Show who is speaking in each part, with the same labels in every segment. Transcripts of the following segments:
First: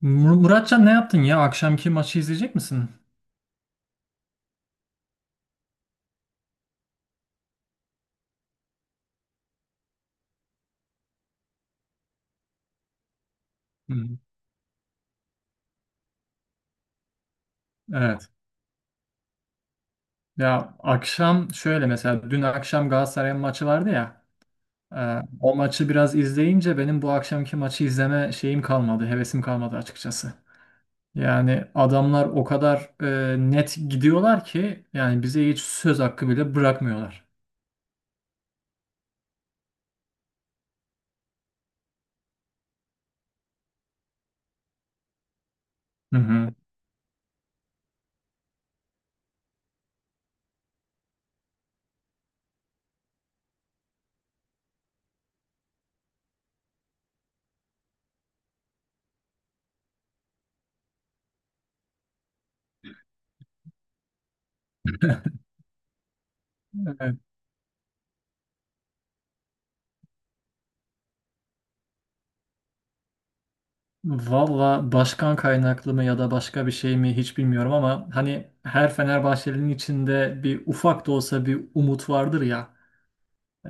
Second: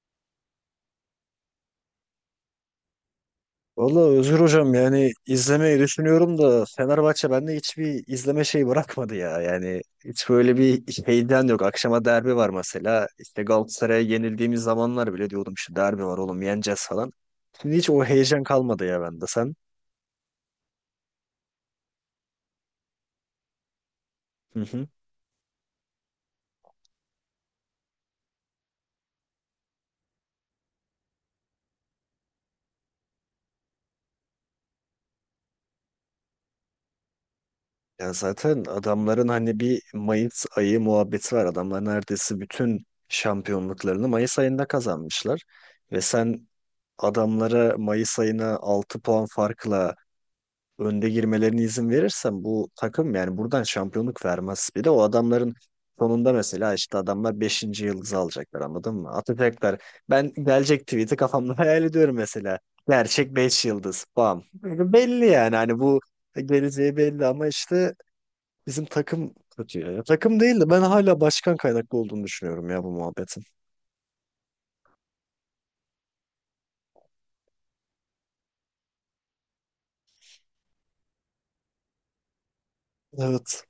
Speaker 1: Muratcan ne yaptın ya? Akşamki maçı izleyecek misin?
Speaker 2: Valla Özgür Hocam yani izlemeyi düşünüyorum da Fenerbahçe bende hiçbir izleme şeyi bırakmadı ya. Yani hiç böyle bir şeyden yok. Akşama derbi var mesela. İşte Galatasaray'a
Speaker 1: Hı.
Speaker 2: yenildiğimiz zamanlar bile diyordum işte derbi var oğlum yeneceğiz falan. Şimdi hiç o
Speaker 1: Evet.
Speaker 2: heyecan kalmadı ya bende sen.
Speaker 1: Ya akşam şöyle mesela dün akşam Galatasaray'ın maçı vardı ya.
Speaker 2: Hı hı.
Speaker 1: O maçı biraz izleyince benim bu akşamki maçı izleme şeyim kalmadı, hevesim kalmadı açıkçası. Yani adamlar o kadar net gidiyorlar ki yani bize hiç söz hakkı bile bırakmıyorlar.
Speaker 2: Ya zaten adamların hani bir Mayıs ayı muhabbeti var. Adamlar neredeyse bütün şampiyonluklarını Mayıs ayında kazanmışlar. Ve
Speaker 1: Hı
Speaker 2: sen
Speaker 1: hı.
Speaker 2: adamlara Mayıs ayına 6 puan farkla önde girmelerine izin verirsen bu takım yani buradan şampiyonluk vermez. Bir de o adamların sonunda mesela işte adamlar beşinci yıldızı alacaklar anladın mı? Atacaklar. Ben gelecek tweet'i kafamda hayal ediyorum mesela. Gerçek 5 yıldız. Bam. Belli yani hani bu geleceği
Speaker 1: Evet.
Speaker 2: belli ama işte bizim takım kötü ya. Ya takım değil de ben hala başkan kaynaklı olduğunu düşünüyorum ya bu muhabbetin.
Speaker 1: Valla başkan kaynaklı mı ya da başka bir şey mi hiç bilmiyorum ama hani her Fenerbahçeli'nin içinde bir ufak da olsa bir umut vardır ya.
Speaker 2: Evet.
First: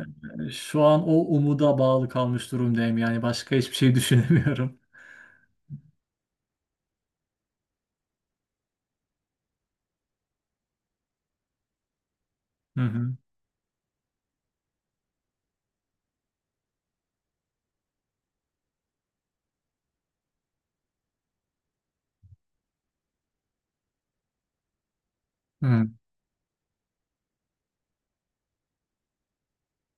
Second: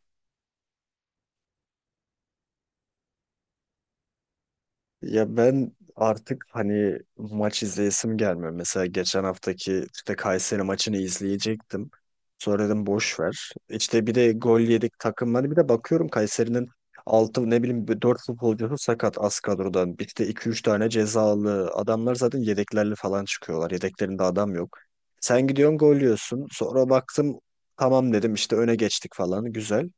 Speaker 1: Şu an o umuda bağlı kalmış durumdayım yani başka hiçbir şey düşünemiyorum.
Speaker 2: Ya ben artık hani maç izleyesim gelmiyor. Mesela geçen haftaki işte Kayseri maçını izleyecektim. Sonra
Speaker 1: Hı
Speaker 2: dedim
Speaker 1: hı.
Speaker 2: boş ver. İşte bir de gol yedik takımları bir de bakıyorum Kayseri'nin 6 ne bileyim 4 futbolcusu sakat az kadrodan. Bir de iki üç tane cezalı. Adamlar zaten yedeklerle falan çıkıyorlar. Yedeklerinde adam yok. Sen gidiyorsun
Speaker 1: Hı.
Speaker 2: gol yiyorsun. Sonra baktım tamam dedim işte öne geçtik falan güzel.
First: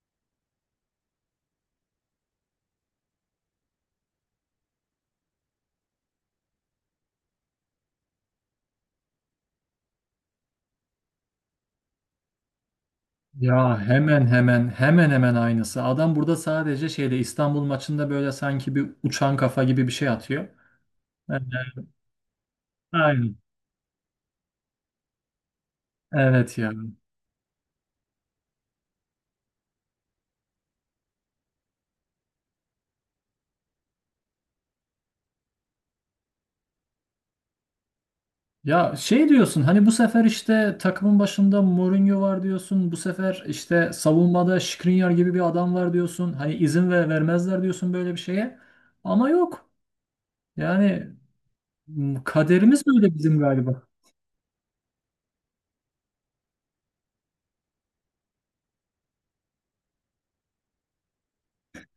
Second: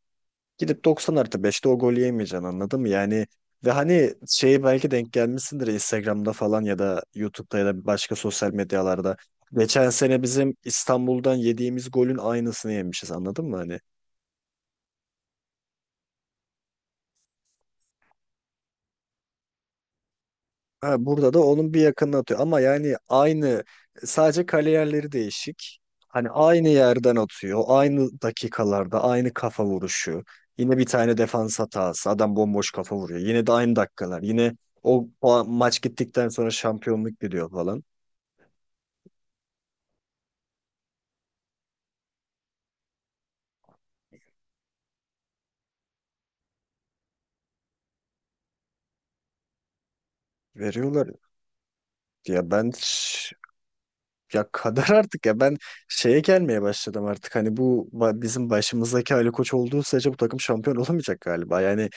Speaker 2: Gidip 90 artı 5'te o golü yemeyeceksin anladın mı? Yani ve hani şeyi belki denk gelmişsindir Instagram'da falan ya da YouTube'da ya da başka sosyal medyalarda. Geçen sene bizim İstanbul'dan yediğimiz golün aynısını yemişiz anladın mı? Hani.
Speaker 1: Ya hemen hemen aynısı. Adam burada sadece şeyde İstanbul maçında böyle sanki bir uçan kafa gibi bir şey atıyor.
Speaker 2: Ha, burada da
Speaker 1: Evet.
Speaker 2: onun bir yakınına atıyor. Ama yani
Speaker 1: Aynen.
Speaker 2: aynı sadece kale yerleri değişik. Hani
Speaker 1: Evet
Speaker 2: aynı
Speaker 1: ya.
Speaker 2: yerden atıyor. Aynı dakikalarda aynı kafa vuruşu. Yine bir tane defans hatası. Adam bomboş kafa vuruyor. Yine de aynı dakikalar. Yine o maç gittikten sonra şampiyonluk gidiyor falan.
Speaker 1: Ya şey diyorsun hani bu sefer işte takımın başında Mourinho var diyorsun. Bu sefer işte savunmada Skriniar gibi bir adam var diyorsun. Hani izin vermezler diyorsun böyle bir şeye. Ama yok. Yani
Speaker 2: Veriyorlar. Ya ben
Speaker 1: kaderimiz böyle
Speaker 2: ş-
Speaker 1: bizim galiba.
Speaker 2: Ya kadar artık ya ben şeye gelmeye başladım artık hani bu bizim başımızdaki Ali Koç olduğu sürece bu takım şampiyon olamayacak galiba. Yani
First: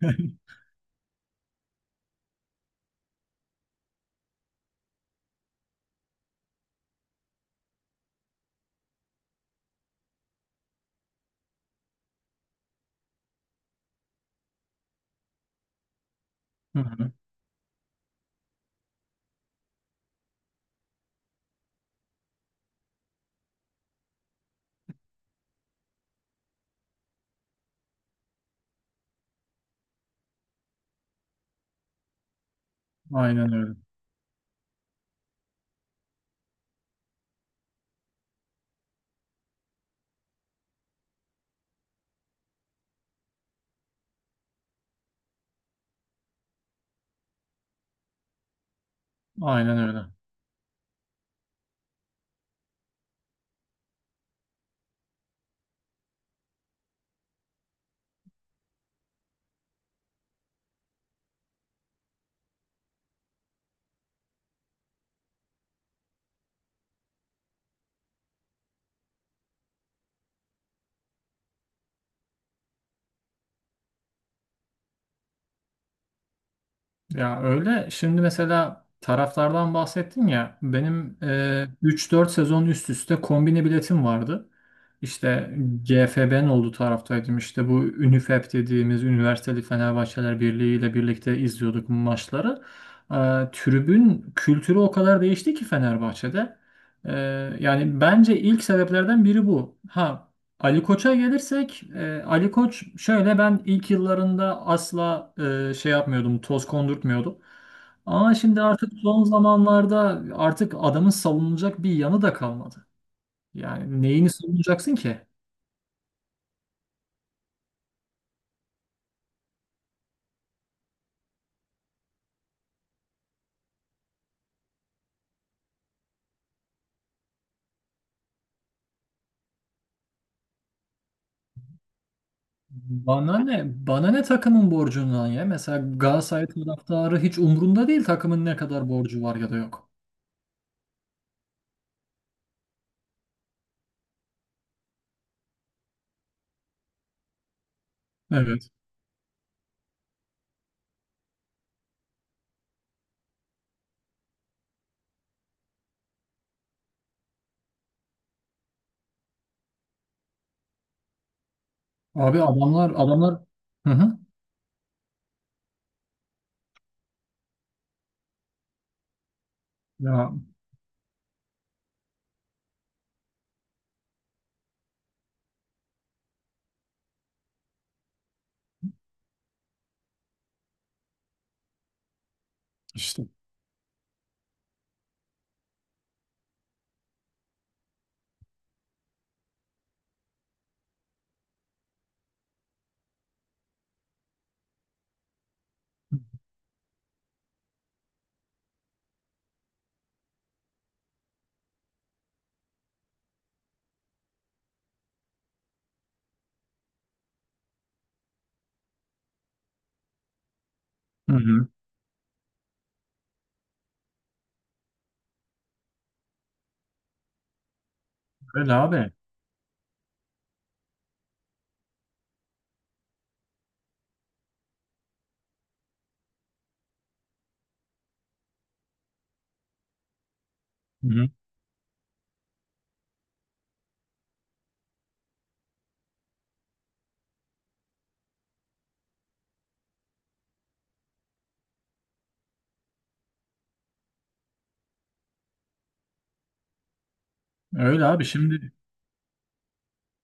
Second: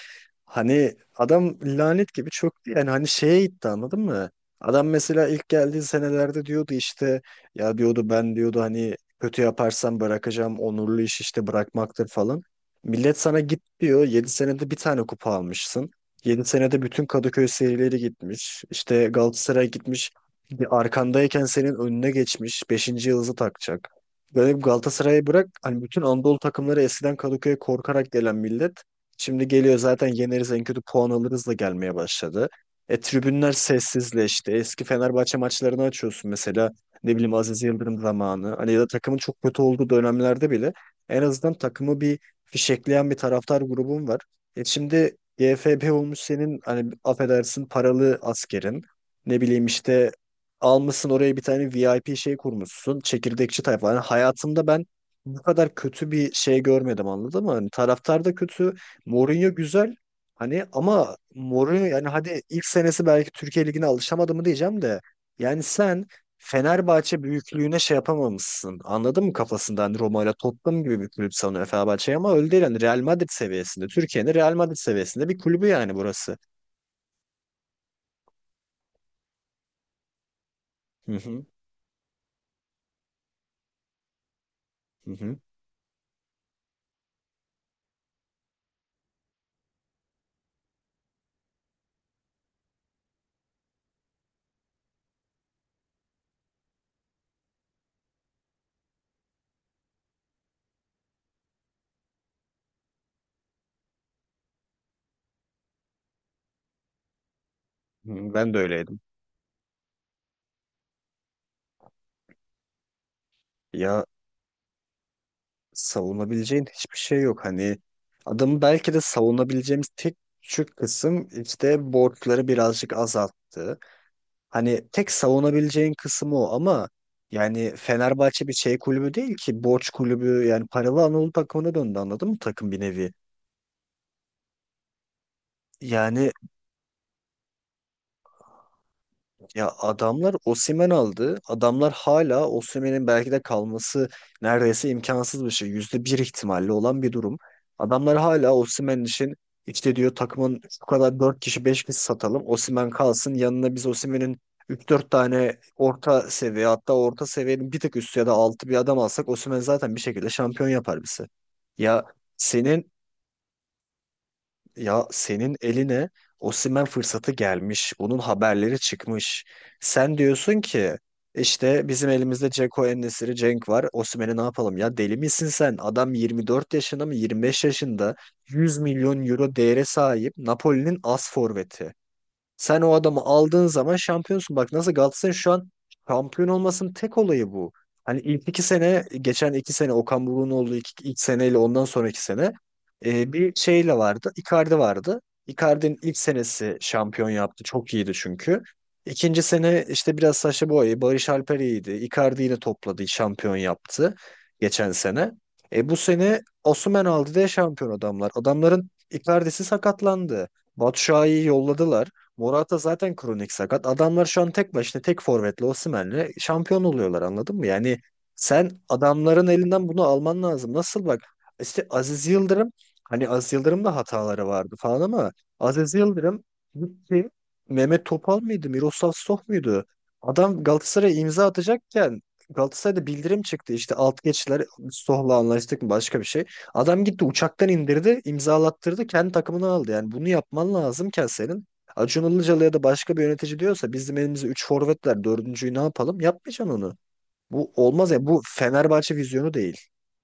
Speaker 2: hani adam lanet gibi çöktü yani hani şeye gitti anladın mı? Adam mesela ilk geldiği senelerde diyordu işte ya diyordu ben diyordu hani kötü yaparsam bırakacağım onurlu iş işte bırakmaktır falan. Millet sana git diyor 7 senede bir tane kupa almışsın. yedi
Speaker 1: Hı
Speaker 2: senede bütün
Speaker 1: hı.
Speaker 2: Kadıköy serileri gitmiş. İşte Galatasaray gitmiş. Bir arkandayken senin önüne geçmiş beşinci yıldızı takacak. Böyle bir Galatasaray'ı bırak. Hani bütün Anadolu takımları eskiden Kadıköy'e korkarak gelen millet. Şimdi geliyor zaten yeneriz en kötü puan alırız da gelmeye başladı. E tribünler
Speaker 1: Aynen öyle.
Speaker 2: sessizleşti. Eski Fenerbahçe maçlarını açıyorsun mesela. Ne bileyim Aziz Yıldırım zamanı. Hani ya da takımın çok kötü olduğu dönemlerde bile en azından takımı bir fişekleyen bir taraftar grubun var. E şimdi GFB olmuş senin hani affedersin paralı askerin. Ne bileyim
Speaker 1: Aynen öyle.
Speaker 2: işte almışsın oraya bir tane VIP şey kurmuşsun. Çekirdekçi tayfa. Yani hayatımda ben bu kadar kötü bir şey görmedim anladın mı? Hani taraftar da kötü. Mourinho güzel. Hani ama Mourinho yani hadi ilk senesi belki Türkiye Ligi'ne alışamadı mı diyeceğim de. Yani sen Fenerbahçe büyüklüğüne şey yapamamışsın. Anladın mı kafasında? Hani Roma ile Tottenham gibi bir kulüp sanıyor Fenerbahçe'yi ama öyle değil. Yani Real Madrid seviyesinde. Türkiye'nin Real Madrid seviyesinde bir kulübü yani burası.
Speaker 1: Ya öyle. Şimdi mesela taraflardan bahsettin ya.
Speaker 2: Hı
Speaker 1: Benim
Speaker 2: hı,
Speaker 1: 3-4 sezon üst üste kombine biletim vardı.
Speaker 2: hı hı,
Speaker 1: İşte GFB'nin olduğu taraftaydım. İşte bu Ünifep dediğimiz Üniversiteli Fenerbahçeler Birliği ile birlikte izliyorduk bu maçları. E, Tribün kültürü o kadar değişti ki Fenerbahçe'de. E, Yani bence ilk sebeplerden biri bu. Ha, Ali Koç'a gelirsek, Ali Koç şöyle, ben ilk yıllarında asla şey yapmıyordum, toz kondurtmuyordum.
Speaker 2: hı.
Speaker 1: Ama
Speaker 2: Ben de
Speaker 1: şimdi artık
Speaker 2: öyleydim.
Speaker 1: son zamanlarda artık adamın savunulacak bir yanı da kalmadı. Yani
Speaker 2: Ya
Speaker 1: neyini savunacaksın ki?
Speaker 2: savunabileceğin hiçbir şey yok. Hani adamı belki de savunabileceğimiz tek küçük kısım işte borçları birazcık azalttı. Hani tek savunabileceğin kısmı o ama yani Fenerbahçe bir şey kulübü değil ki borç kulübü yani paralı Anadolu takımına döndü anladın mı takım bir nevi.
Speaker 1: Bana ne? Bana ne takımın borcundan ya? Mesela
Speaker 2: Yani.
Speaker 1: Galatasaray taraftarı hiç umrunda değil takımın ne kadar borcu var ya da
Speaker 2: Ya
Speaker 1: yok.
Speaker 2: adamlar Osimhen aldı. Adamlar hala Osimhen'in belki de kalması neredeyse imkansız bir şey. %1 ihtimalle olan bir durum. Adamlar hala
Speaker 1: Evet.
Speaker 2: Osimhen için işte diyor takımın şu kadar 4 kişi 5 kişi satalım. Osimhen kalsın. Yanına biz Osimhen'in üç dört tane orta seviye hatta orta seviyenin bir tık üstü ya da altı bir adam alsak Osimhen zaten bir şekilde şampiyon yapar bizi. Ya
Speaker 1: Abi adamlar,
Speaker 2: senin
Speaker 1: adamlar. Hı hı.
Speaker 2: ya senin eline Osimhen fırsatı gelmiş. Bunun haberleri çıkmış. Sen
Speaker 1: Ya
Speaker 2: diyorsun ki işte bizim elimizde Dzeko en Cenk var. Osimhen'i ne yapalım ya? Deli misin sen? Adam 24 yaşında mı 25 yaşında 100 milyon euro değere sahip Napoli'nin as forveti. Sen o adamı
Speaker 1: işte.
Speaker 2: aldığın zaman şampiyonsun. Bak nasıl Galatasaray şu an şampiyon olmasının tek olayı bu. Hani ilk iki sene, geçen iki sene Okan Buruk'un olduğu ilk seneyle ondan sonraki sene bir şeyle vardı. Icardi vardı. Icardi'nin ilk senesi şampiyon yaptı. Çok iyiydi çünkü. İkinci sene işte biraz Sacha Boey, Barış Alper iyiydi. Icardi yine topladı, şampiyon yaptı geçen sene. E, bu sene Osimhen aldı diye şampiyon adamlar. Adamların Icardi'si sakatlandı.
Speaker 1: Hı
Speaker 2: Batshuayi'yi
Speaker 1: hı.
Speaker 2: yolladılar. Morata zaten kronik sakat. Adamlar şu an tek başına tek forvetle Osimhen'le şampiyon oluyorlar anladın mı? Yani sen
Speaker 1: Öyle abi.
Speaker 2: adamların elinden bunu alman lazım. Nasıl bak işte Aziz Yıldırım hani Aziz Yıldırım da hataları vardı falan ama Aziz Yıldırım gitti. Mehmet Topal mıydı? Miroslav Stoch muydu? Adam
Speaker 1: Hı
Speaker 2: Galatasaray'a
Speaker 1: hı.
Speaker 2: imza atacakken Galatasaray'da bildirim çıktı işte alt geçtiler Stoh'la anlaştık mı başka bir şey. Adam gitti uçaktan indirdi imzalattırdı kendi takımını aldı yani bunu yapman lazımken senin Acun Ilıcalı ya da başka bir yönetici diyorsa bizim elimizde 3 forvet var. Dördüncüyü ne yapalım? Yapmayacaksın onu. Bu
Speaker 1: Öyle
Speaker 2: olmaz ya.
Speaker 1: abi.
Speaker 2: Bu
Speaker 1: Şimdi
Speaker 2: Fenerbahçe vizyonu değil.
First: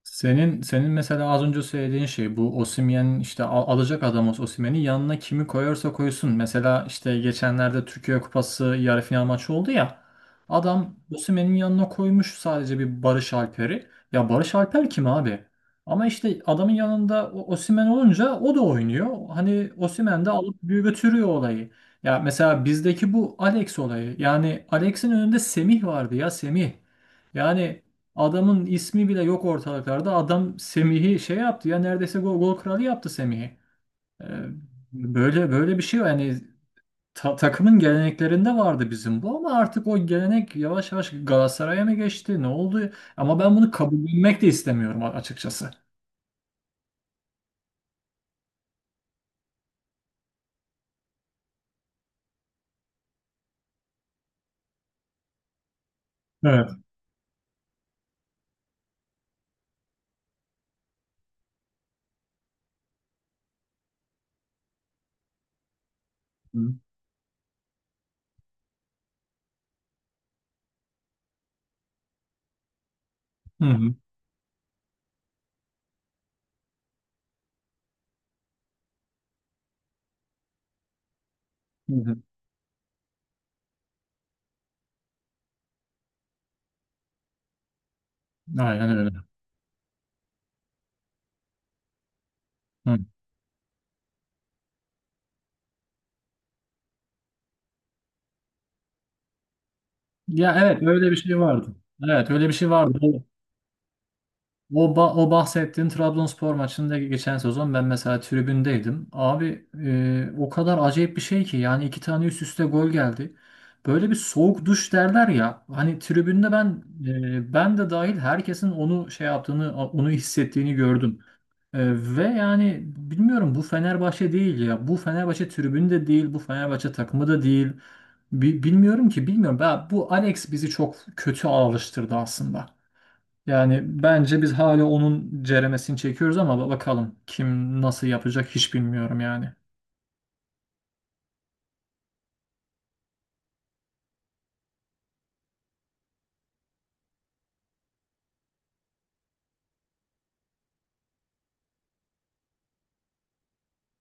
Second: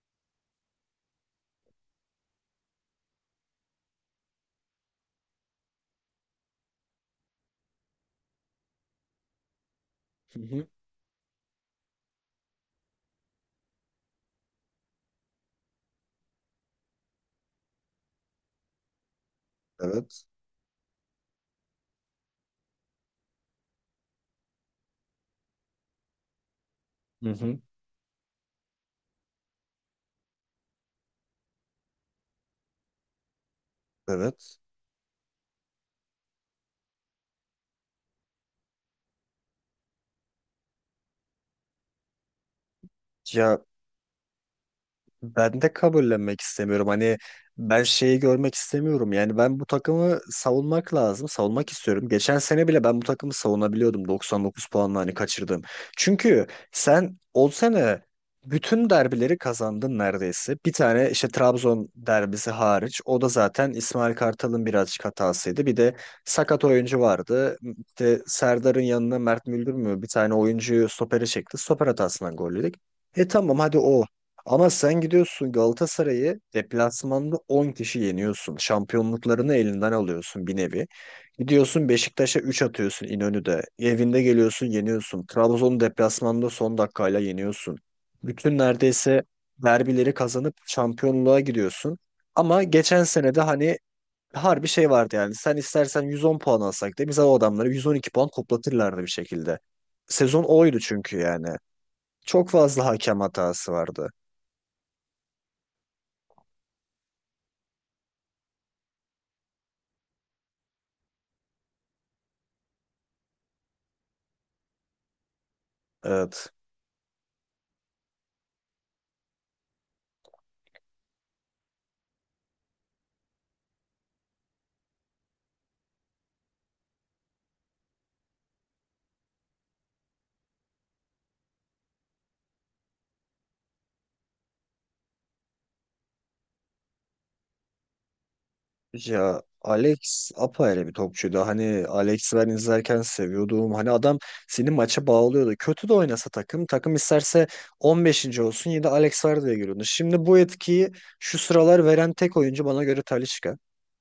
Speaker 1: senin mesela az önce söylediğin şey bu Osimhen, işte alacak adam olsa Osimhen'i yanına kimi koyarsa koysun. Mesela işte geçenlerde Türkiye Kupası yarı final maçı oldu ya.
Speaker 2: Hı hı.
Speaker 1: Adam Osimhen'in yanına koymuş sadece bir Barış Alper'i. Ya Barış Alper kim abi? Ama işte adamın yanında Osimhen olunca o da oynuyor. Hani
Speaker 2: Evet.
Speaker 1: Osimhen de alıp bir götürüyor olayı. Ya mesela bizdeki bu Alex olayı. Yani Alex'in önünde Semih vardı ya, Semih.
Speaker 2: Hı hı.
Speaker 1: Yani adamın ismi bile yok ortalıklarda. Adam Semih'i şey yaptı ya, neredeyse gol kralı yaptı Semih'i. Ee,
Speaker 2: Evet.
Speaker 1: Böyle böyle bir şey var. Yani takımın geleneklerinde vardı bizim bu ama artık o gelenek yavaş yavaş Galatasaray'a mı geçti? Ne oldu? Ama ben
Speaker 2: Ya
Speaker 1: bunu kabullenmek de istemiyorum
Speaker 2: ben
Speaker 1: açıkçası.
Speaker 2: de kabullenmek istemiyorum. Hani ben şeyi görmek istemiyorum. Yani ben bu takımı savunmak lazım. Savunmak istiyorum. Geçen sene bile ben bu takımı savunabiliyordum 99 puanla hani kaçırdım. Çünkü
Speaker 1: Evet.
Speaker 2: sen o sene bütün derbileri kazandın neredeyse. Bir tane işte Trabzon derbisi hariç. O da zaten İsmail Kartal'ın birazcık hatasıydı. Bir de sakat
Speaker 1: Hı
Speaker 2: oyuncu vardı. İşte Serdar'ın yanına Mert Müldür mü bir tane oyuncuyu stopere çekti. Stoper hatasından gol yedik. E tamam hadi
Speaker 1: hı.
Speaker 2: o. Ama sen gidiyorsun Galatasaray'ı deplasmanda 10 kişi yeniyorsun. Şampiyonluklarını elinden alıyorsun bir nevi. Gidiyorsun
Speaker 1: Hı hı.
Speaker 2: Beşiktaş'a 3 atıyorsun İnönü'de. Evinde geliyorsun yeniyorsun. Trabzon'u deplasmanda son dakikayla yeniyorsun. Bütün
Speaker 1: Aynen öyle.
Speaker 2: neredeyse derbileri kazanıp şampiyonluğa gidiyorsun. Ama
Speaker 1: Hı.
Speaker 2: geçen sene de hani harbi şey vardı yani. Sen istersen 110 puan alsak da bize o adamları 112 puan toplatırlardı bir şekilde. Sezon
Speaker 1: Ya
Speaker 2: oydu
Speaker 1: evet, öyle bir
Speaker 2: çünkü
Speaker 1: şey
Speaker 2: yani.
Speaker 1: vardı. Evet, öyle
Speaker 2: Çok
Speaker 1: bir şey
Speaker 2: fazla
Speaker 1: vardı.
Speaker 2: hakem hatası vardı.
Speaker 1: O bahsettiğin Trabzonspor maçında geçen sezon ben mesela tribündeydim. Abi, o kadar acayip bir şey ki yani iki tane üst üste gol geldi. Böyle bir soğuk duş derler ya. Hani tribünde,
Speaker 2: Evet.
Speaker 1: ben de dahil herkesin onu şey yaptığını, onu hissettiğini gördüm. E, Ve yani bilmiyorum, bu Fenerbahçe değil ya. Bu Fenerbahçe tribünü de değil, bu Fenerbahçe takımı da değil. Bilmiyorum ki, bilmiyorum. Bu Alex bizi çok kötü alıştırdı aslında. Yani bence biz hala onun ceremesini çekiyoruz ama bakalım kim nasıl yapacak, hiç bilmiyorum
Speaker 2: Ya
Speaker 1: yani.
Speaker 2: Alex apayrı bir topçuydu. Hani Alex'i ben izlerken seviyordum. Hani adam seni maça bağlıyordu. Kötü de oynasa takım. Takım isterse 15'inci olsun yine de Alex var diye görüyordu. Şimdi bu etkiyi şu sıralar veren tek oyuncu bana göre Talisca.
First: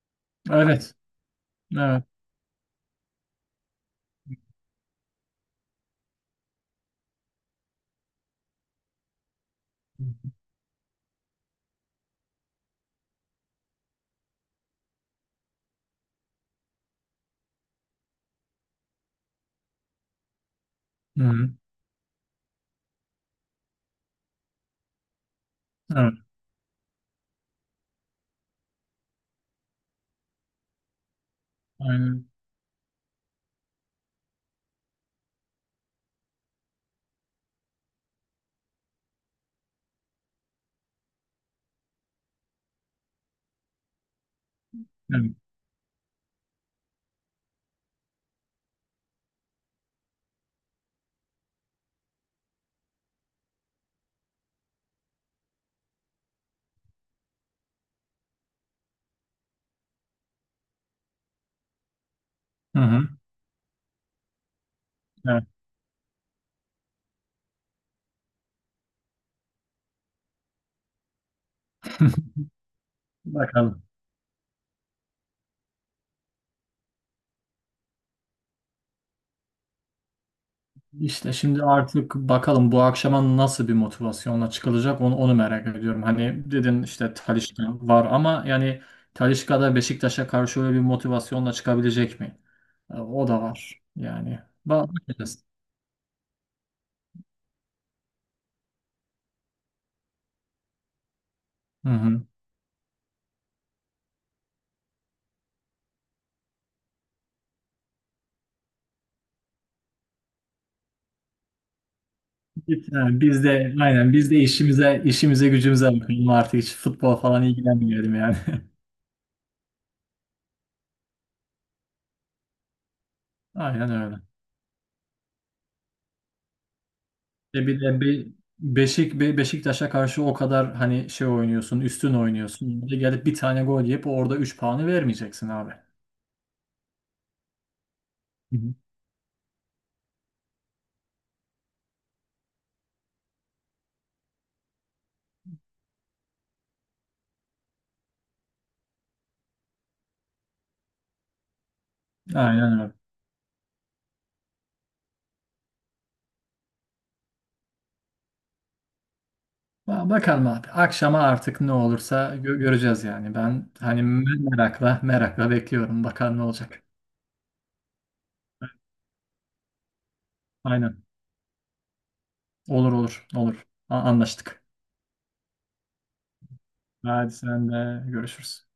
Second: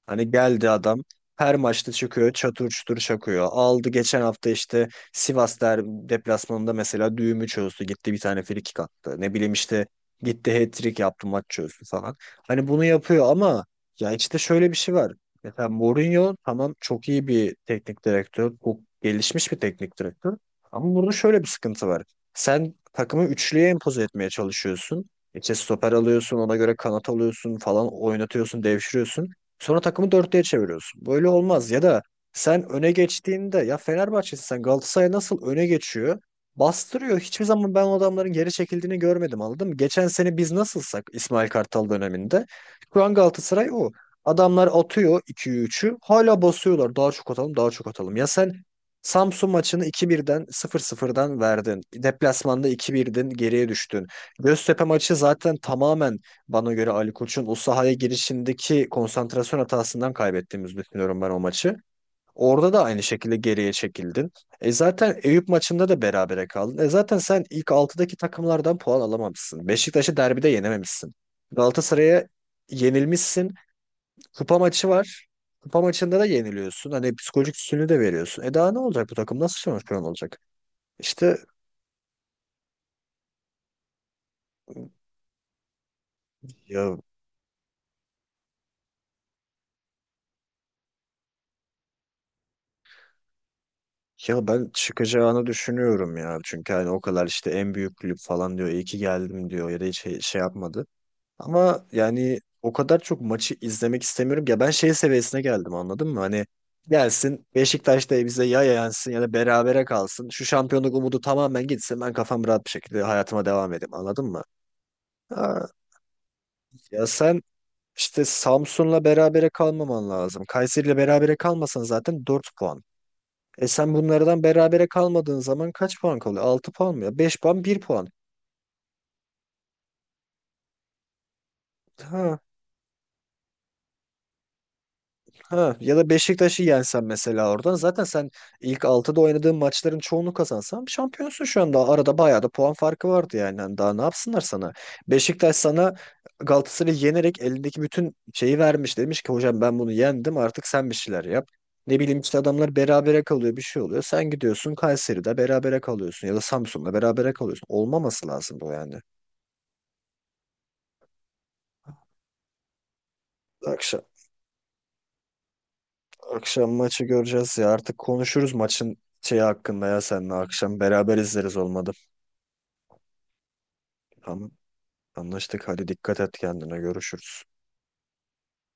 Speaker 2: Hani geldi
Speaker 1: Evet.
Speaker 2: adam her maçta
Speaker 1: Evet.
Speaker 2: çıkıyor çatır çutur çakıyor. Aldı geçen hafta işte Sivas deplasmanında mesela düğümü çözdü. Gitti bir tane frikik attı. Ne bileyim işte gitti hat-trick yaptı maç çözdü falan. Hani bunu yapıyor ama ya işte şöyle bir şey var. Mesela Mourinho tamam çok iyi bir teknik direktör. Çok gelişmiş bir teknik direktör. Ama burada
Speaker 1: Hı
Speaker 2: şöyle bir
Speaker 1: hı.
Speaker 2: sıkıntı var. Sen takımı üçlüye empoze etmeye çalışıyorsun. İşte stoper
Speaker 1: Evet.
Speaker 2: alıyorsun, ona göre kanat alıyorsun falan oynatıyorsun, devşiriyorsun. Sonra takımı dörtlüye çeviriyorsun. Böyle olmaz. Ya da
Speaker 1: Aynen.
Speaker 2: sen öne geçtiğinde ya Fenerbahçe'sin sen Galatasaray nasıl öne geçiyor? Bastırıyor. Hiçbir zaman ben o adamların geri çekildiğini görmedim anladın mı? Geçen sene biz nasılsak İsmail Kartal döneminde şu an Galatasaray o. Adamlar atıyor
Speaker 1: Evet.
Speaker 2: 2'yi üçü, hala basıyorlar. Daha çok atalım, daha çok atalım. Ya sen Samsun maçını 2-1'i 0-0'dan verdin. Deplasmanda 2-1'den geriye düştün. Göztepe maçı zaten tamamen bana göre Ali Koç'un o sahaya girişindeki konsantrasyon hatasından kaybettiğimizi düşünüyorum ben o maçı. Orada
Speaker 1: Hı
Speaker 2: da aynı
Speaker 1: hı.
Speaker 2: şekilde geriye çekildin. E zaten
Speaker 1: Evet.
Speaker 2: Eyüp maçında da berabere kaldın. E zaten sen ilk altıdaki takımlardan puan alamamışsın. Beşiktaş'ı derbide yenememişsin. Galatasaray'a yenilmişsin.
Speaker 1: Bakalım.
Speaker 2: Kupa maçı var. Kupa maçında da yeniliyorsun. Hani psikolojik üstünlüğü de veriyorsun. E daha ne olacak bu takım? Nasıl şampiyon olacak?
Speaker 1: İşte
Speaker 2: İşte
Speaker 1: şimdi artık bakalım, bu akşama nasıl bir motivasyonla çıkılacak, onu merak ediyorum. Hani dedin
Speaker 2: ya
Speaker 1: işte Talisca var ama yani Talisca da Beşiktaş'a karşı öyle bir motivasyonla çıkabilecek mi? O da var yani.
Speaker 2: ya ben
Speaker 1: Bakacağız.
Speaker 2: çıkacağını düşünüyorum ya. Çünkü hani o kadar işte en büyük kulüp falan diyor. İyi ki geldim diyor. Ya da hiç şey yapmadı. Ama
Speaker 1: Hı hı.
Speaker 2: yani o kadar çok maçı izlemek istemiyorum ki. Ya ben şey seviyesine geldim anladın mı? Hani gelsin Beşiktaş da bize ya yansın ya da berabere kalsın. Şu şampiyonluk umudu tamamen gitsin. Ben kafam rahat bir şekilde
Speaker 1: Yani
Speaker 2: hayatıma
Speaker 1: biz
Speaker 2: devam
Speaker 1: de
Speaker 2: edeyim
Speaker 1: aynen
Speaker 2: anladın
Speaker 1: biz de
Speaker 2: mı?
Speaker 1: işimize
Speaker 2: Ha,
Speaker 1: gücümüze bakalım artık, hiç
Speaker 2: ya
Speaker 1: futbol
Speaker 2: sen
Speaker 1: falan ilgilenmiyorum
Speaker 2: işte
Speaker 1: yani.
Speaker 2: Samsun'la berabere kalmaman lazım. Kayseri'yle berabere kalmasan zaten 4 puan. E
Speaker 1: Aynen
Speaker 2: sen
Speaker 1: öyle.
Speaker 2: bunlardan berabere kalmadığın zaman kaç puan kalıyor? Altı puan mı ya? Beş puan bir
Speaker 1: Bir de
Speaker 2: puan.
Speaker 1: bir Beşiktaş'a karşı o kadar hani şey oynuyorsun, üstün
Speaker 2: ha
Speaker 1: oynuyorsun. Bir de gelip bir tane gol yiyip orada 3 puanı vermeyeceksin abi.
Speaker 2: Ha, ya da Beşiktaş'ı yensen mesela oradan zaten sen
Speaker 1: Hı hı.
Speaker 2: ilk altıda oynadığın maçların çoğunu kazansan şampiyonsun şu anda. Arada bayağı da puan farkı vardı yani. Hani daha ne yapsınlar sana? Beşiktaş sana Galatasaray'ı yenerek elindeki bütün şeyi vermiş. Demiş ki hocam ben bunu yendim artık sen bir şeyler yap. Ne bileyim işte
Speaker 1: Aynen
Speaker 2: adamlar
Speaker 1: öyle.
Speaker 2: berabere kalıyor bir şey oluyor. Sen gidiyorsun Kayseri'de berabere kalıyorsun ya da Samsun'da berabere kalıyorsun. Olmaması lazım bu yani.
Speaker 1: Bakalım abi. Akşama artık ne olursa göreceğiz yani. Ben
Speaker 2: Akşam.
Speaker 1: hani merakla merakla bekliyorum. Bakalım ne
Speaker 2: Akşam
Speaker 1: olacak.
Speaker 2: maçı göreceğiz ya. Artık konuşuruz maçın şeyi hakkında ya seninle akşam.
Speaker 1: Aynen.
Speaker 2: Beraber izleriz olmadı.
Speaker 1: Olur olur olur.
Speaker 2: Tamam.
Speaker 1: Anlaştık.
Speaker 2: Anlaştık. Hadi dikkat et kendine.
Speaker 1: Hadi
Speaker 2: Görüşürüz.
Speaker 1: sen de, görüşürüz.